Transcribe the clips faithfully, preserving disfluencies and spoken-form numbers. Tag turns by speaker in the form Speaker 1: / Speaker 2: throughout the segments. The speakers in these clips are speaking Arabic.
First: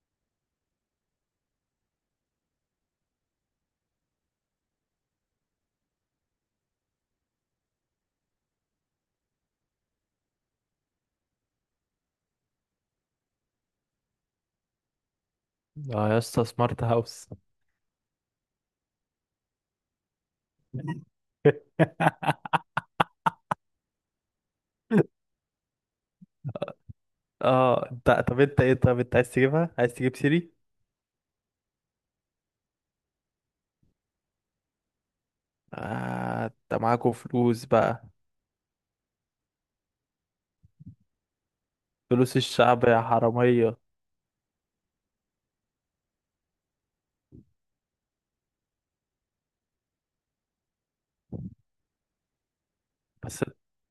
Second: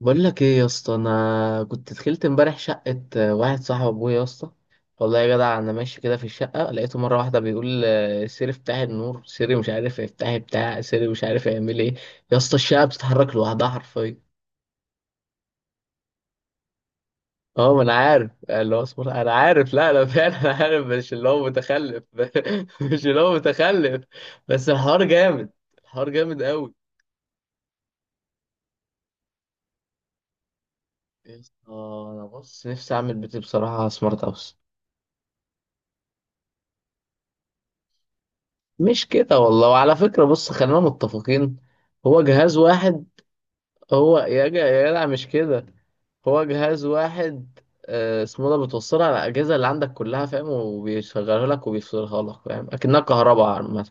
Speaker 1: بقول لك ايه يا اسطى. انا كنت دخلت امبارح شقه، آه، واحد صاحب ابويا يا اسطى. والله يا جدع انا ماشي كده في الشقه لقيته مره واحده بيقول آه، سيري افتحي النور، سيري مش عارف افتحي بتاع، سيري مش عارف يعمل ايه. يا اسطى الشقه بتتحرك لوحدها حرفيا.
Speaker 2: اه يا اسطى، سمارت هاوس.
Speaker 1: اه ما انا عارف اللي هو اصبر، انا عارف، لا انا فعلا انا عارف، مش اللي هو متخلف مش اللي هو متخلف. بس الحوار جامد. الحوار جامد قوي.
Speaker 2: اه، انت طب انت ايه؟ طب انت عايز تجيبها؟ عايز تجيب سيري؟
Speaker 1: يا اسطى انا بص نفسي اعمل بيتي بصراحه سمارت هاوس.
Speaker 2: آه انت معاكوا فلوس بقى.
Speaker 1: مش كده والله، وعلى فكرة بص خلينا متفقين، هو
Speaker 2: فلوس
Speaker 1: جهاز
Speaker 2: الشعب يا
Speaker 1: واحد.
Speaker 2: حرامية.
Speaker 1: هو يا جا يا جدع مش كده، هو جهاز واحد، آه، اسمه ده، بتوصلها على الأجهزة اللي عندك كلها فاهم، وبيشغلها لك وبيفصلها لك فاهم، أكنها
Speaker 2: بس
Speaker 1: كهرباء عامة.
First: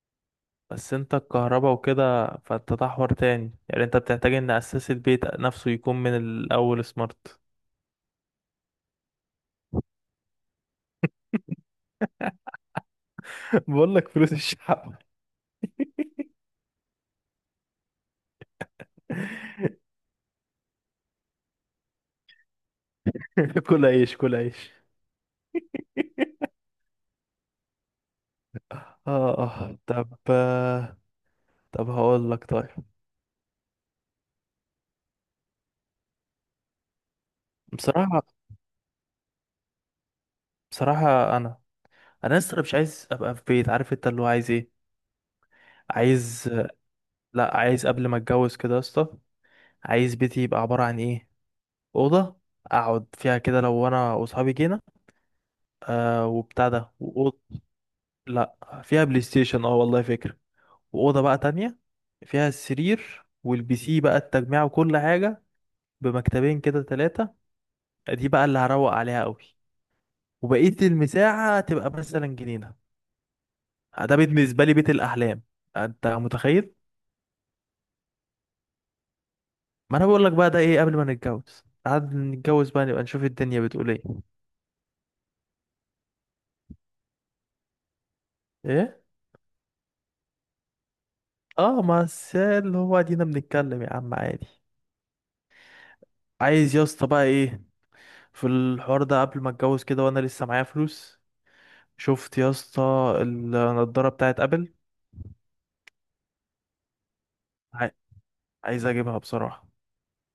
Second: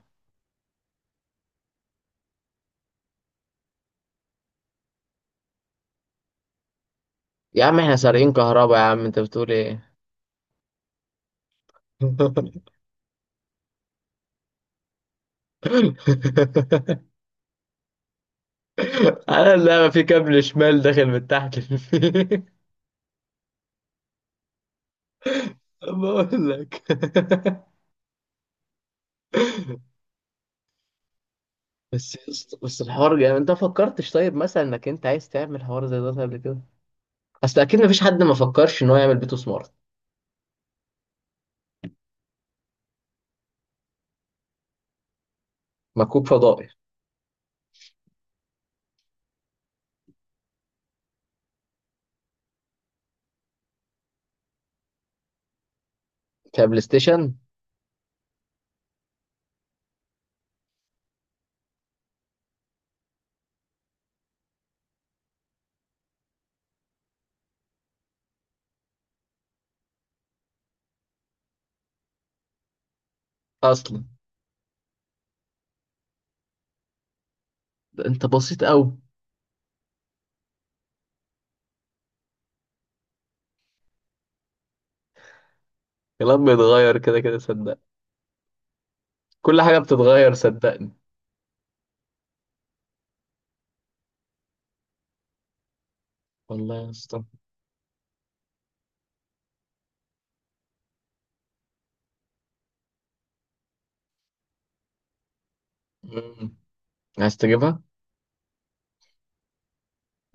Speaker 2: بس انت الكهرباء وكده، فانت ده حوار تاني. يعني انت بتحتاج ان اساس البيت نفسه يكون من الاول سمارت.
Speaker 1: يا عم احنا سارقين كهرباء يا عم، انت بتقول ايه؟
Speaker 2: بقول لك فلوس الشعب.
Speaker 1: انا اللعبة في كابل شمال داخل من تحت الفيل.
Speaker 2: كل عيش، كل عيش.
Speaker 1: بقول لك
Speaker 2: اه اه طب آه، طب
Speaker 1: بس
Speaker 2: هقول لك
Speaker 1: بس
Speaker 2: طيب.
Speaker 1: الحوار يعني، انت فكرتش طيب مثلا انك انت عايز تعمل حوار زي ده قبل كده؟ اصل اكيد مفيش
Speaker 2: بصراحة،
Speaker 1: حد ما فكرش ان هو يعمل بيته سمارت.
Speaker 2: بصراحة انا انا لسه مش عايز ابقى في بيت. عارف انت اللي هو عايز ايه؟
Speaker 1: مكوك
Speaker 2: عايز،
Speaker 1: فضائي.
Speaker 2: لا عايز قبل ما اتجوز كده يا اسطى. عايز بيتي يبقى عباره عن ايه؟ اوضه اقعد فيها كده لو انا واصحابي جينا، آه وبتاع
Speaker 1: كبلاي
Speaker 2: ده،
Speaker 1: ستيشن.
Speaker 2: واوضه، لا فيها بلاي ستيشن، اه والله فكره. واوضه بقى تانية فيها السرير والبي سي بقى التجميع وكل حاجه، بمكتبين كده ثلاثه. دي بقى اللي هروق عليها قوي. وبقيه المساحه تبقى مثلا جنينه.
Speaker 1: اصلا
Speaker 2: ده بالنسبه لي بيت الاحلام. انت متخيل؟
Speaker 1: ده انت بسيط قوي.
Speaker 2: ما انا بقول لك بقى ده ايه؟ قبل ما نتجوز قعد، نتجوز بقى نبقى نشوف الدنيا بتقول ايه.
Speaker 1: الكلام بيتغير كده كده صدقني.
Speaker 2: ايه.
Speaker 1: كل حاجه بتتغير صدقني.
Speaker 2: اه، ما الس- اللي هو ادينا بنتكلم يا عم عادي. عايز
Speaker 1: والله
Speaker 2: يا
Speaker 1: يا
Speaker 2: اسطى
Speaker 1: اسطى.
Speaker 2: بقى ايه في الحوار ده قبل ما اتجوز كده وانا لسه معايا فلوس. شفت يا اسطى النضاره بتاعت ابل؟
Speaker 1: مم. عايز تجيبها.
Speaker 2: عاي- عايز اجيبها بصراحه.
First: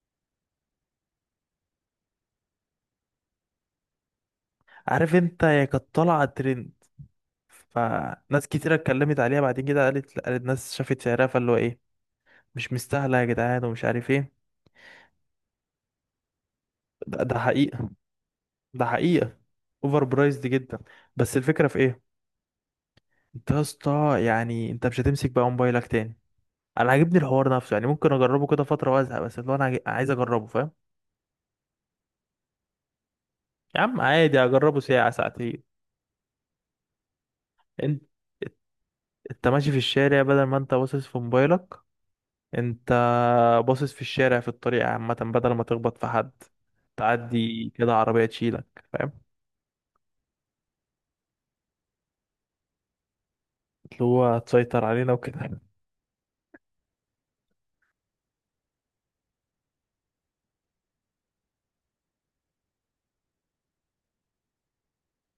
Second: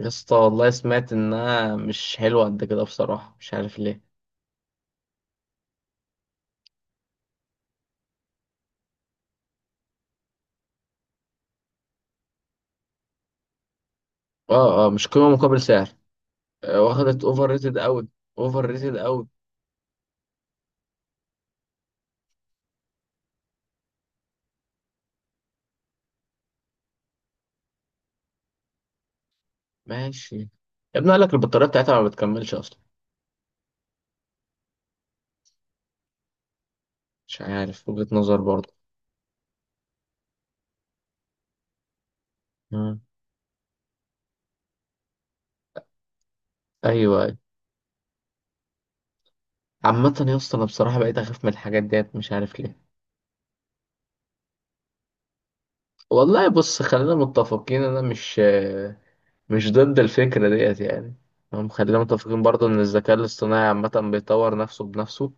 Speaker 1: يا اسطى والله سمعت انها مش حلوه قد كده بصراحه، مش عارف ليه.
Speaker 2: عارف انت هي كانت طالعه ترند، فناس كتيره اتكلمت عليها، بعدين كده قالت قالت ناس شافت سعرها، فاللي هو ايه، مش مستاهله يا جدعان ومش عارف ايه.
Speaker 1: اه اه، مش قيمه مقابل سعر. آه،
Speaker 2: ده,
Speaker 1: واخدت
Speaker 2: ده
Speaker 1: اوفر
Speaker 2: حقيقي،
Speaker 1: ريتد قوي. اوفر
Speaker 2: ده
Speaker 1: ريتد قوي.
Speaker 2: حقيقة. اوفر برايزد جدا. بس الفكرة في ايه؟ انت يا اسطى، يعني انت مش هتمسك بقى موبايلك تاني. انا عاجبني الحوار نفسه. يعني ممكن اجربه كده فترة وازهق، بس اللي هو انا عاي- عايز
Speaker 1: ماشي.
Speaker 2: اجربه،
Speaker 1: يا
Speaker 2: فاهم؟
Speaker 1: ابني قال لك البطاريه بتاعتها ما بتكملش اصلا.
Speaker 2: يا عم عادي اجربه ساعة ساعتين.
Speaker 1: مش عارف،
Speaker 2: انت
Speaker 1: وجهة نظر برضه.
Speaker 2: انت ماشي في الشارع، بدل ما انت باصص في موبايلك، انت
Speaker 1: مم.
Speaker 2: باصص في الشارع في الطريق عامة، بدل ما تخبط في حد،
Speaker 1: ايوه أيوة.
Speaker 2: تعدي كده عربية تشيلك، فاهم؟
Speaker 1: عامة يا اسطى انا بصراحة بقيت اخاف من الحاجات ديت مش عارف ليه.
Speaker 2: اللي هو تسيطر علينا وكده.
Speaker 1: والله بص خلينا متفقين، انا مش مش ضد الفكرة ديت يعني. هم خلينا متفقين برضه ان الذكاء الاصطناعي عامة بيطور نفسه بنفسه.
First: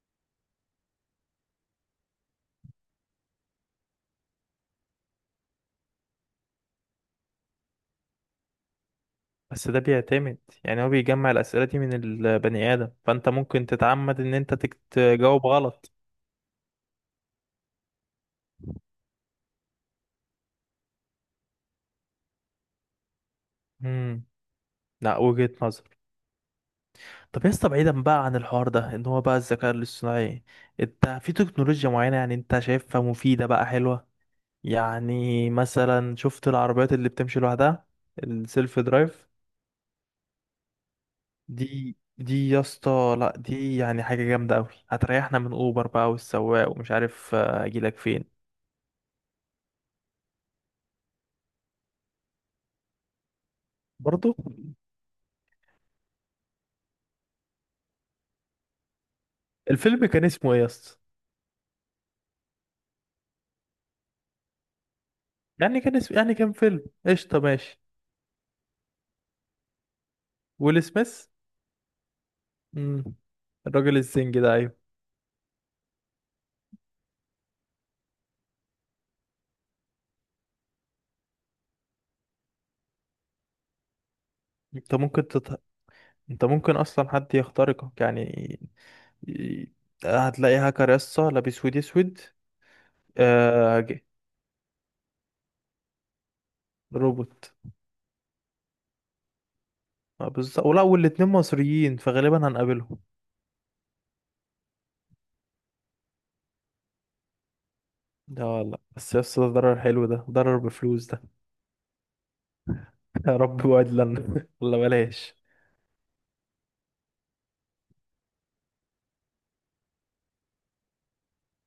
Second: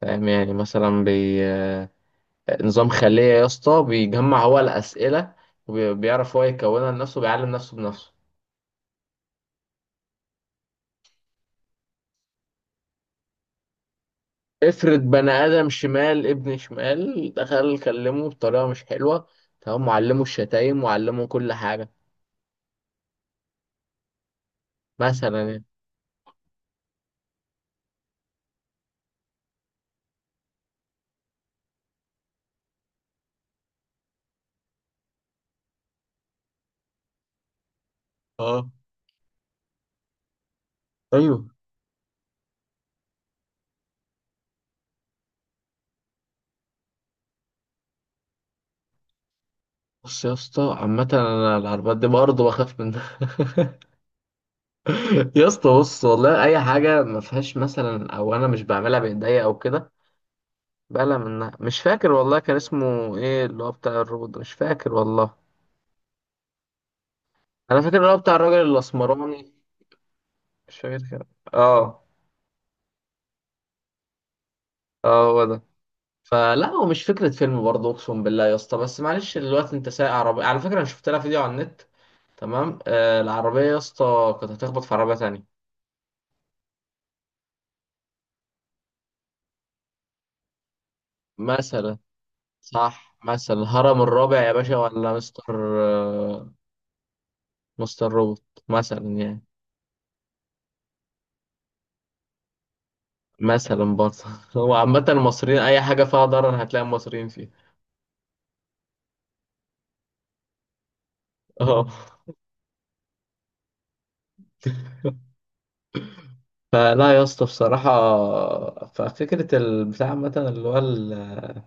Speaker 1: فاهم يعني مثلا بي، نظام خلية يا اسطى، بيجمع هو الأسئلة وبيعرف هو يكونها لنفسه، بيعلم نفسه بنفسه.
Speaker 2: بس ده بيعتمد، يعني هو بيجمع الأسئلة دي من البني آدم، فأنت ممكن تتعمد إن أنت تك-
Speaker 1: افرض بني
Speaker 2: تجاوب
Speaker 1: آدم
Speaker 2: غلط.
Speaker 1: شمال ابن شمال دخل كلمه بطريقة مش حلوة، تمام، وعلمه الشتايم وعلمه كل حاجة.
Speaker 2: امم، لا
Speaker 1: مثلا
Speaker 2: وجهة
Speaker 1: يعني.
Speaker 2: نظر. طب يا اسطى، بعيدا بقى عن الحوار ده إن هو بقى الذكاء الاصطناعي، أنت في تكنولوجيا معينة يعني أنت شايفها مفيدة بقى، حلوة؟ يعني مثلا شفت العربيات اللي بتمشي لوحدها،
Speaker 1: اه
Speaker 2: السيلف درايف؟
Speaker 1: ايوه.
Speaker 2: دي دي يا اسطى، لا دي يعني حاجة جامدة أوي، هتريحنا من أوبر بقى والسواق ومش عارف آه، أجيلك فين.
Speaker 1: بص يا اسطى عامة انا العربيات دي برضه بخاف منها.
Speaker 2: برضو
Speaker 1: يا اسطى بص والله اي حاجة ما فيهاش مثلا، او انا مش بعملها بايديا او كده،
Speaker 2: الفيلم كان اسمه إيه يا اسطى؟
Speaker 1: بقلق منها. مش فاكر والله كان اسمه ايه اللي هو بتاع الروبوت ده، مش فاكر والله.
Speaker 2: يعني كان اسم، يعني كان فيلم قشطة ماشي.
Speaker 1: انا فاكر اللي هو بتاع الراجل الاسمراني. مش
Speaker 2: ويل
Speaker 1: فاكر
Speaker 2: سميث.
Speaker 1: كده. اه
Speaker 2: مم. الراجل الزنج ده، ايوه.
Speaker 1: اه هو ده. فلا هو مش فكرة فيلم برضه أقسم بالله يا اسطى، بس معلش دلوقتي أنت سايق عربية على فكرة، أنا شفت لها فيديو على النت. تمام آه العربية يا اسطى كانت هتخبط في
Speaker 2: انت
Speaker 1: عربية
Speaker 2: ممكن
Speaker 1: تانية.
Speaker 2: تط... انت ممكن اصلا حد يخترقك يعني. ي- هتلاقي هاكر يسطا لابس ويد
Speaker 1: مثلا.
Speaker 2: اسود.
Speaker 1: صح مثلا،
Speaker 2: آه... ج-
Speaker 1: الهرم الرابع يا باشا ولا مستر، آه
Speaker 2: روبوت.
Speaker 1: مستر روبوت. مثلا يعني.
Speaker 2: آه بالظبط، ولا والاتنين مصريين فغالبا هنقابلهم.
Speaker 1: مثلا برضه هو عامة المصريين أي حاجة فيها ضرر هتلاقي المصريين فيها.
Speaker 2: ده والله بس يسطا، ده ضرر حلو، ده ضرر بفلوس ده.
Speaker 1: اه.
Speaker 2: يا رب وعد لنا، ولا بلاش.
Speaker 1: فلا يا اسطى بصراحة، ففكرة البتاع عامة اللي هو ال-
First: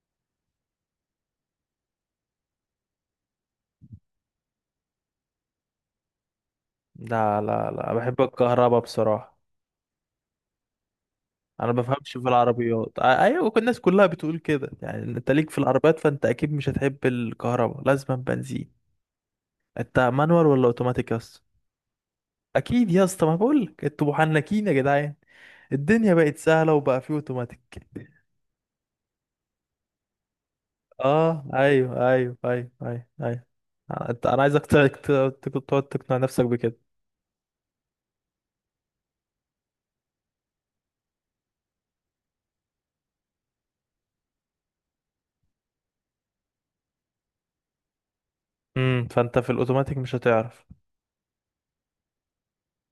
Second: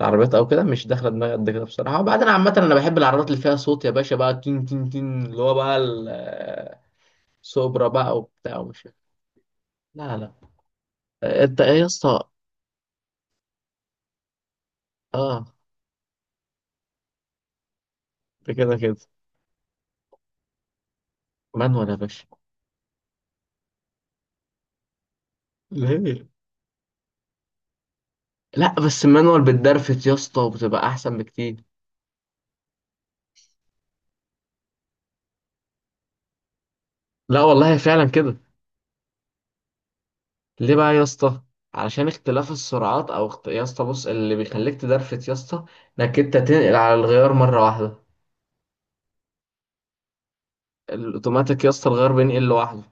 Speaker 1: العربيات أو كده مش داخلة دماغي قد كده بصراحة. وبعدين عامة أنا بحب العربيات اللي فيها صوت يا باشا، بقى تين تين تين اللي هو بقى
Speaker 2: لا لا
Speaker 1: السوبرا
Speaker 2: لا،
Speaker 1: بقى،
Speaker 2: بحب
Speaker 1: وبتاع،
Speaker 2: الكهرباء
Speaker 1: ومش.
Speaker 2: بصراحة.
Speaker 1: لا لا. أنت
Speaker 2: انا
Speaker 1: إيه
Speaker 2: ما
Speaker 1: يا
Speaker 2: بفهمش
Speaker 1: اسطى؟
Speaker 2: في العربيات. آه، ايوه كل الناس كلها بتقول كده، يعني انت
Speaker 1: أه.
Speaker 2: ليك في العربيات فانت اكيد مش هتحب الكهرباء، لازم
Speaker 1: ده كده
Speaker 2: بنزين.
Speaker 1: كده.
Speaker 2: انت مانوال ولا اوتوماتيك يا اسطى؟
Speaker 1: مانوال يا باشا.
Speaker 2: اكيد يا اسطى، ما بقول لك انتوا محنكين يا جدعان. الدنيا
Speaker 1: ليه؟
Speaker 2: بقت سهله، وبقى في اوتوماتيك.
Speaker 1: لا بس المانوال بتدرفت يا اسطى وبتبقى أحسن
Speaker 2: اه
Speaker 1: بكتير.
Speaker 2: ايوه ايوه ايوه ايوه ايوه. آه، انت انا عايزك ت- ت- ت- تقعد تقنع نفسك بكده.
Speaker 1: لا والله فعلا كده. ليه بقى يا اسطى؟ علشان اختلاف السرعات او اخت... يا اسطى بص اللي بيخليك تدرفت يا اسطى انك انت تنقل على الغيار مره واحده.
Speaker 2: امم، فانت في الاوتوماتيك مش هتعرف.
Speaker 1: الاوتوماتيك يا اسطى الغيار بينقل لوحده.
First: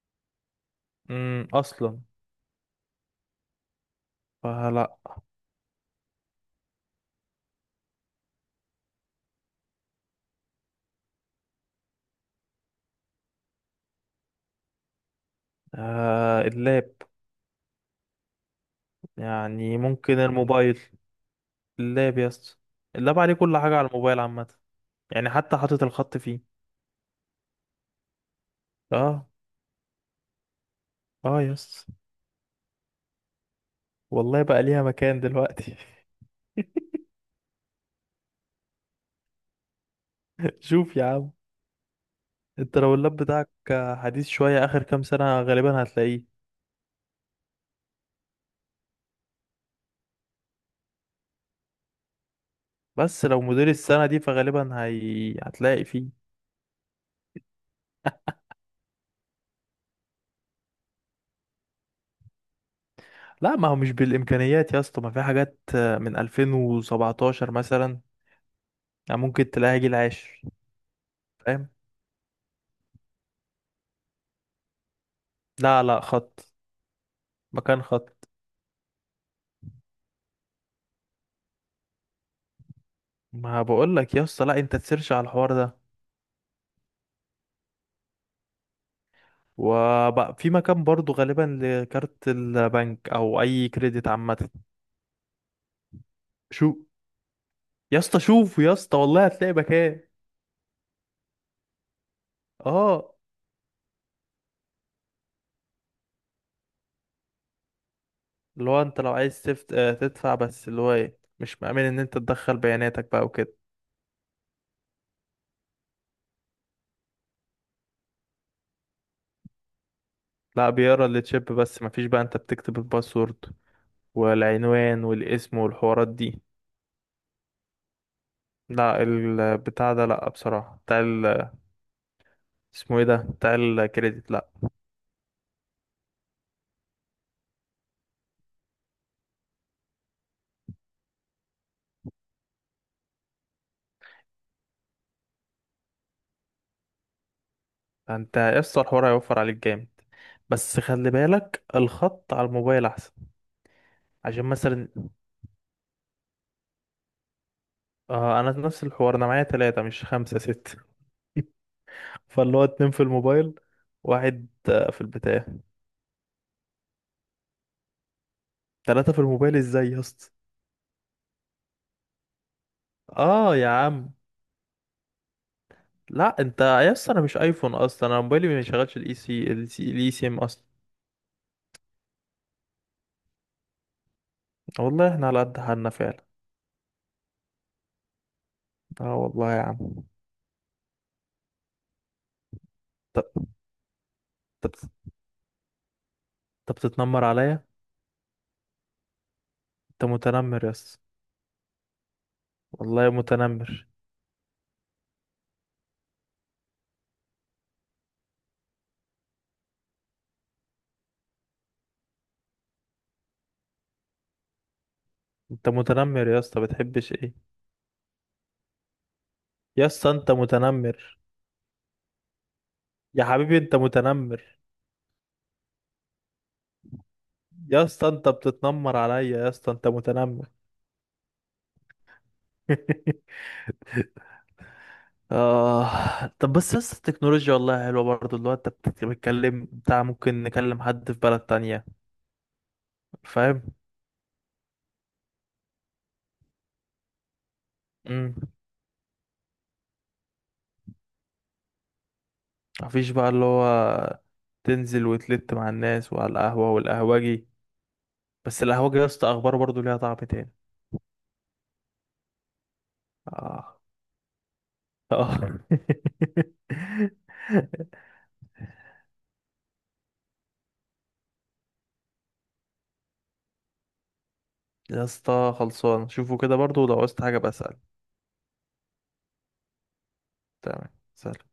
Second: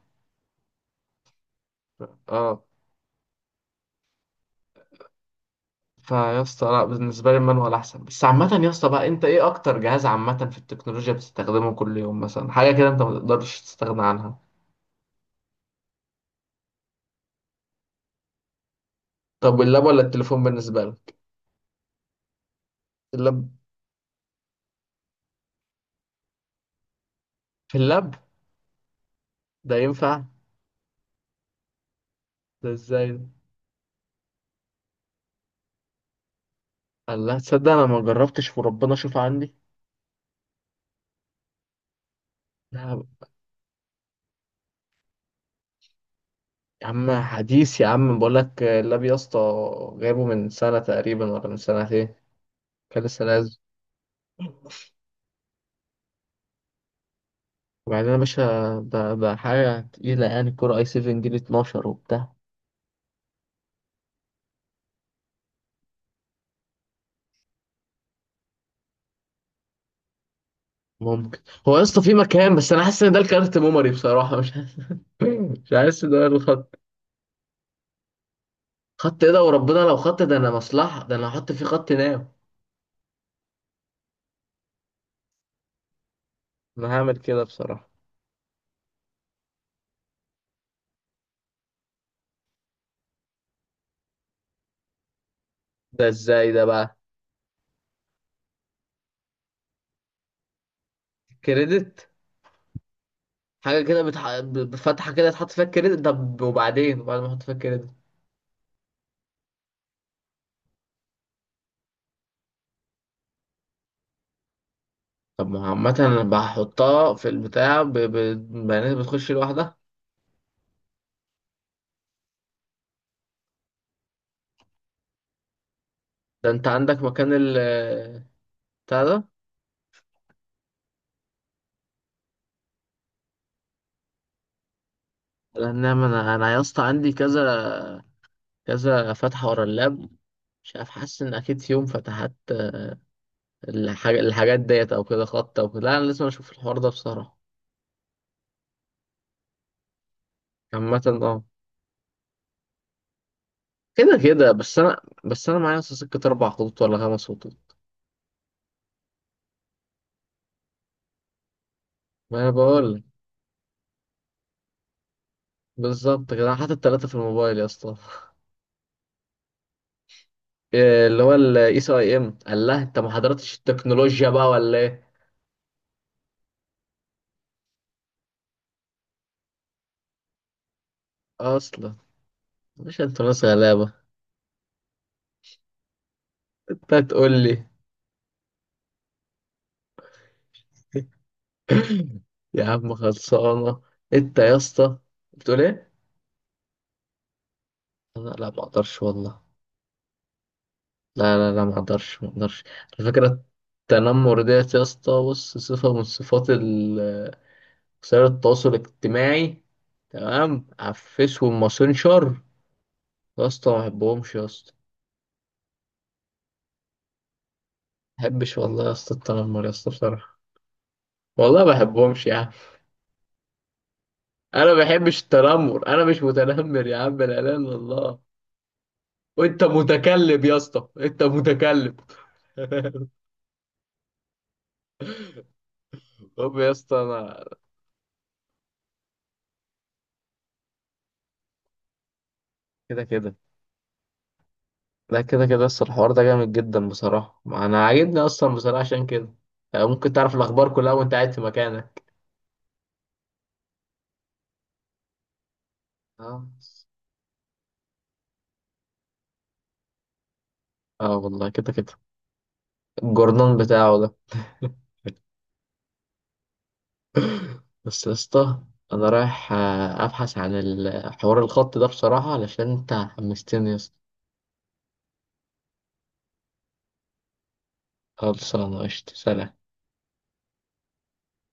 Speaker 2: امم، اصلا.
Speaker 1: اه.
Speaker 2: فلا.
Speaker 1: فيا اسطى لا، بالنسبه لي المانوال احسن. بس عامه يا اسطى بقى انت ايه اكتر جهاز عامه في التكنولوجيا بتستخدمه كل يوم، مثلا حاجه كده انت ما تقدرش تستغنى عنها؟
Speaker 2: آه اللاب،
Speaker 1: طب
Speaker 2: يعني
Speaker 1: واللاب ولا
Speaker 2: ممكن
Speaker 1: التليفون
Speaker 2: الموبايل.
Speaker 1: بالنسبه لك؟
Speaker 2: اللاب يا اسطى، اللاب عليه
Speaker 1: اللاب؟
Speaker 2: كل حاجة، على الموبايل عامة يعني، حتى حاطط الخط فيه.
Speaker 1: في اللاب؟
Speaker 2: اه.
Speaker 1: ده ينفع؟
Speaker 2: اه يا اسطى،
Speaker 1: ده ازاي ده؟
Speaker 2: والله بقى ليها مكان دلوقتي.
Speaker 1: الله تصدق انا ما جربتش، وربنا شوف عندي.
Speaker 2: شوف يا عم، انت لو
Speaker 1: لا
Speaker 2: اللاب بتاعك حديث شوية آخر كام سنة، غالبا هتلاقيه.
Speaker 1: يا عم حديث يا عم، بقول لك اللاب يا اسطى جايبه من سنة تقريبا ولا من سنتين، كان لسه
Speaker 2: بس لو
Speaker 1: نازل.
Speaker 2: موديل السنة دي فغالبا هي... هتلاقي فيه.
Speaker 1: وبعدين يا باشا ده, ده حاجة تقيلة يعني، كورة اي سبعة جيل اثنا عشر وبتاع.
Speaker 2: لا ما هو مش بالإمكانيات يا اسطى، ما في حاجات من ألفين وسبعتاشر مثلا، يعني ممكن تلاقيها جيل عاشر،
Speaker 1: ممكن.
Speaker 2: فاهم؟
Speaker 1: هو يا اسطى في مكان، بس انا حاسس ان ده الكارت ميموري بصراحة، مش حاسس مش
Speaker 2: لا لا،
Speaker 1: حاسس ان ده
Speaker 2: خط،
Speaker 1: الخط.
Speaker 2: مكان خط.
Speaker 1: خط ايه ده وربنا؟ لو خط ده انا مصلحة، ده انا هحط فيه خط ناو.
Speaker 2: ما بقول لك يا اسطى، لا انت تسيرش على الحوار ده.
Speaker 1: انا هعمل كده بصراحة.
Speaker 2: وبقى في مكان برضو غالبا لكارت البنك او اي كريدت عامه.
Speaker 1: ده ازاي ده
Speaker 2: شو،
Speaker 1: بقى؟
Speaker 2: يا اسطى شوف يا اسطى، والله هتلاقي مكان.
Speaker 1: كريدت.
Speaker 2: اه،
Speaker 1: حاجة كده بتح... ب- ب- فتحة كده تحط فيها الكريدت؟ طب وبعدين؟ وبعد ما احط فيها الكريدت؟
Speaker 2: اللي هو انت لو عايز تفت... آه، تدفع، بس اللي هو ايه، مش مأمن ان انت تدخل بياناتك بقى وكده.
Speaker 1: طب ما هو عامة انا بحطها في البتاع ب- ب- بيانات بتخش لوحدها.
Speaker 2: لا بيقرا التشيب بس، مفيش بقى انت بتكتب الباسورد والعنوان والاسم والحوارات دي.
Speaker 1: ده انت عندك مكان ال،
Speaker 2: لا
Speaker 1: بتاع ده.
Speaker 2: البتاع ده، لا بصراحه بتاع ال، اسمه ايه ده بتاع الكريدت، لا.
Speaker 1: لان انا، انا يا اسطى عندي كذا كذا فتحة ورا اللاب، مش عارف، حاسس ان اكيد في يوم فتحت الحاج... الحاجات ديت او كده خط او كده. لا انا لازم اشوف الحوار ده بصراحة.
Speaker 2: انت يا اسطى، الحوار هيوفر عليك جامد. بس
Speaker 1: عامة
Speaker 2: خلي
Speaker 1: اه،
Speaker 2: بالك الخط على الموبايل احسن.
Speaker 1: كده
Speaker 2: عشان
Speaker 1: كده، بس
Speaker 2: مثلا،
Speaker 1: انا، بس انا معايا أصلا سكة اربع خطوط ولا خمس خطوط.
Speaker 2: آه انا نفس الحوار، انا معايا ثلاثة مش خمسة ستة.
Speaker 1: ما انا
Speaker 2: فاللي هو اتنين
Speaker 1: بقول
Speaker 2: في
Speaker 1: لك،
Speaker 2: الموبايل، واحد آه، في البتاع.
Speaker 1: بالظبط كده، انا حاطط ثلاثة في الموبايل يا اسطى.
Speaker 2: ثلاثة في الموبايل ازاي يا اسطى؟
Speaker 1: إيه اللي هو الاي سي اي ام؟ قال لها انت ما حضرتش
Speaker 2: اه يا عم،
Speaker 1: التكنولوجيا بقى ولا ايه؟
Speaker 2: لا انت يا اسطى، انا مش ايفون اصلا، انا موبايلي ما بيشغلش الاي سي، الاي سي ام اصلا.
Speaker 1: اصلا، مش انت ناس غلابه.
Speaker 2: والله احنا على قد حالنا فعلا.
Speaker 1: انت هتقول لي.
Speaker 2: اه والله يا عم.
Speaker 1: يا عم
Speaker 2: طب،
Speaker 1: خلصانه. انت يا
Speaker 2: طب،
Speaker 1: اسطى. بتقول ايه؟
Speaker 2: طب بتتنمر عليا.
Speaker 1: انا لا ما اقدرش والله.
Speaker 2: انت متنمر يا اسطى،
Speaker 1: لا لا لا، ما اقدرش ما اقدرش. على
Speaker 2: والله
Speaker 1: فكره،
Speaker 2: متنمر.
Speaker 1: التنمر ديت يا اسطى بص صفه من صفات ال- وسائل التواصل الاجتماعي، تمام، على الفيس والماسنجر. يا اسطى ما بحبهمش يا اسطى.
Speaker 2: انت متنمر يا اسطى، بتحبش ايه؟
Speaker 1: ما بحبش والله يا اسطى التنمر يا
Speaker 2: يا
Speaker 1: اسطى
Speaker 2: اسطى انت
Speaker 1: بصراحه.
Speaker 2: متنمر.
Speaker 1: والله ما بحبهمش يا عم.
Speaker 2: يا حبيبي انت متنمر.
Speaker 1: انا ما بحبش التنمر، انا مش متنمر يا عم، لا اله الا
Speaker 2: يا اسطى
Speaker 1: الله.
Speaker 2: انت بتتنمر عليا، يا
Speaker 1: وانت
Speaker 2: اسطى انت
Speaker 1: متكلم
Speaker 2: متنمر.
Speaker 1: يا اسطى، انت متكلم.
Speaker 2: آه طب،
Speaker 1: طب يا
Speaker 2: بس بس
Speaker 1: اسطى انا،
Speaker 2: التكنولوجيا والله حلوة برضه، اللي هو انت بتت- بتتكلم بتاع، ممكن نكلم حد في بلد تانية،
Speaker 1: كده كده.
Speaker 2: فاهم؟
Speaker 1: لا كده كده اصلا الحوار ده جامد جدا بصراحه، ما انا عاجبني
Speaker 2: امم،
Speaker 1: اصلا بصراحه، عشان كده آه، ممكن تعرف الاخبار كلها وانت قاعد في مكانك.
Speaker 2: مفيش بقى اللي هو تنزل وتلت مع الناس وعلى
Speaker 1: اه.
Speaker 2: القهوة والقهوجي. بس القهوجي يا اسطى اخباره برضه ليها طعم تاني.
Speaker 1: اه والله كده كده. الجورنان
Speaker 2: اه
Speaker 1: بتاعه ده.
Speaker 2: اه.
Speaker 1: بس يا اسطى، انا رايح آه، ابحث عن الحوار الخط ده بصراحه، علشان انت حمستني يا اسطى.
Speaker 2: يا اسطى خلصان، شوفوا كده برضه ولو عوزت حاجة بسأل.
Speaker 1: خلصانة قشطة سلام.
Speaker 2: تمام، سلام.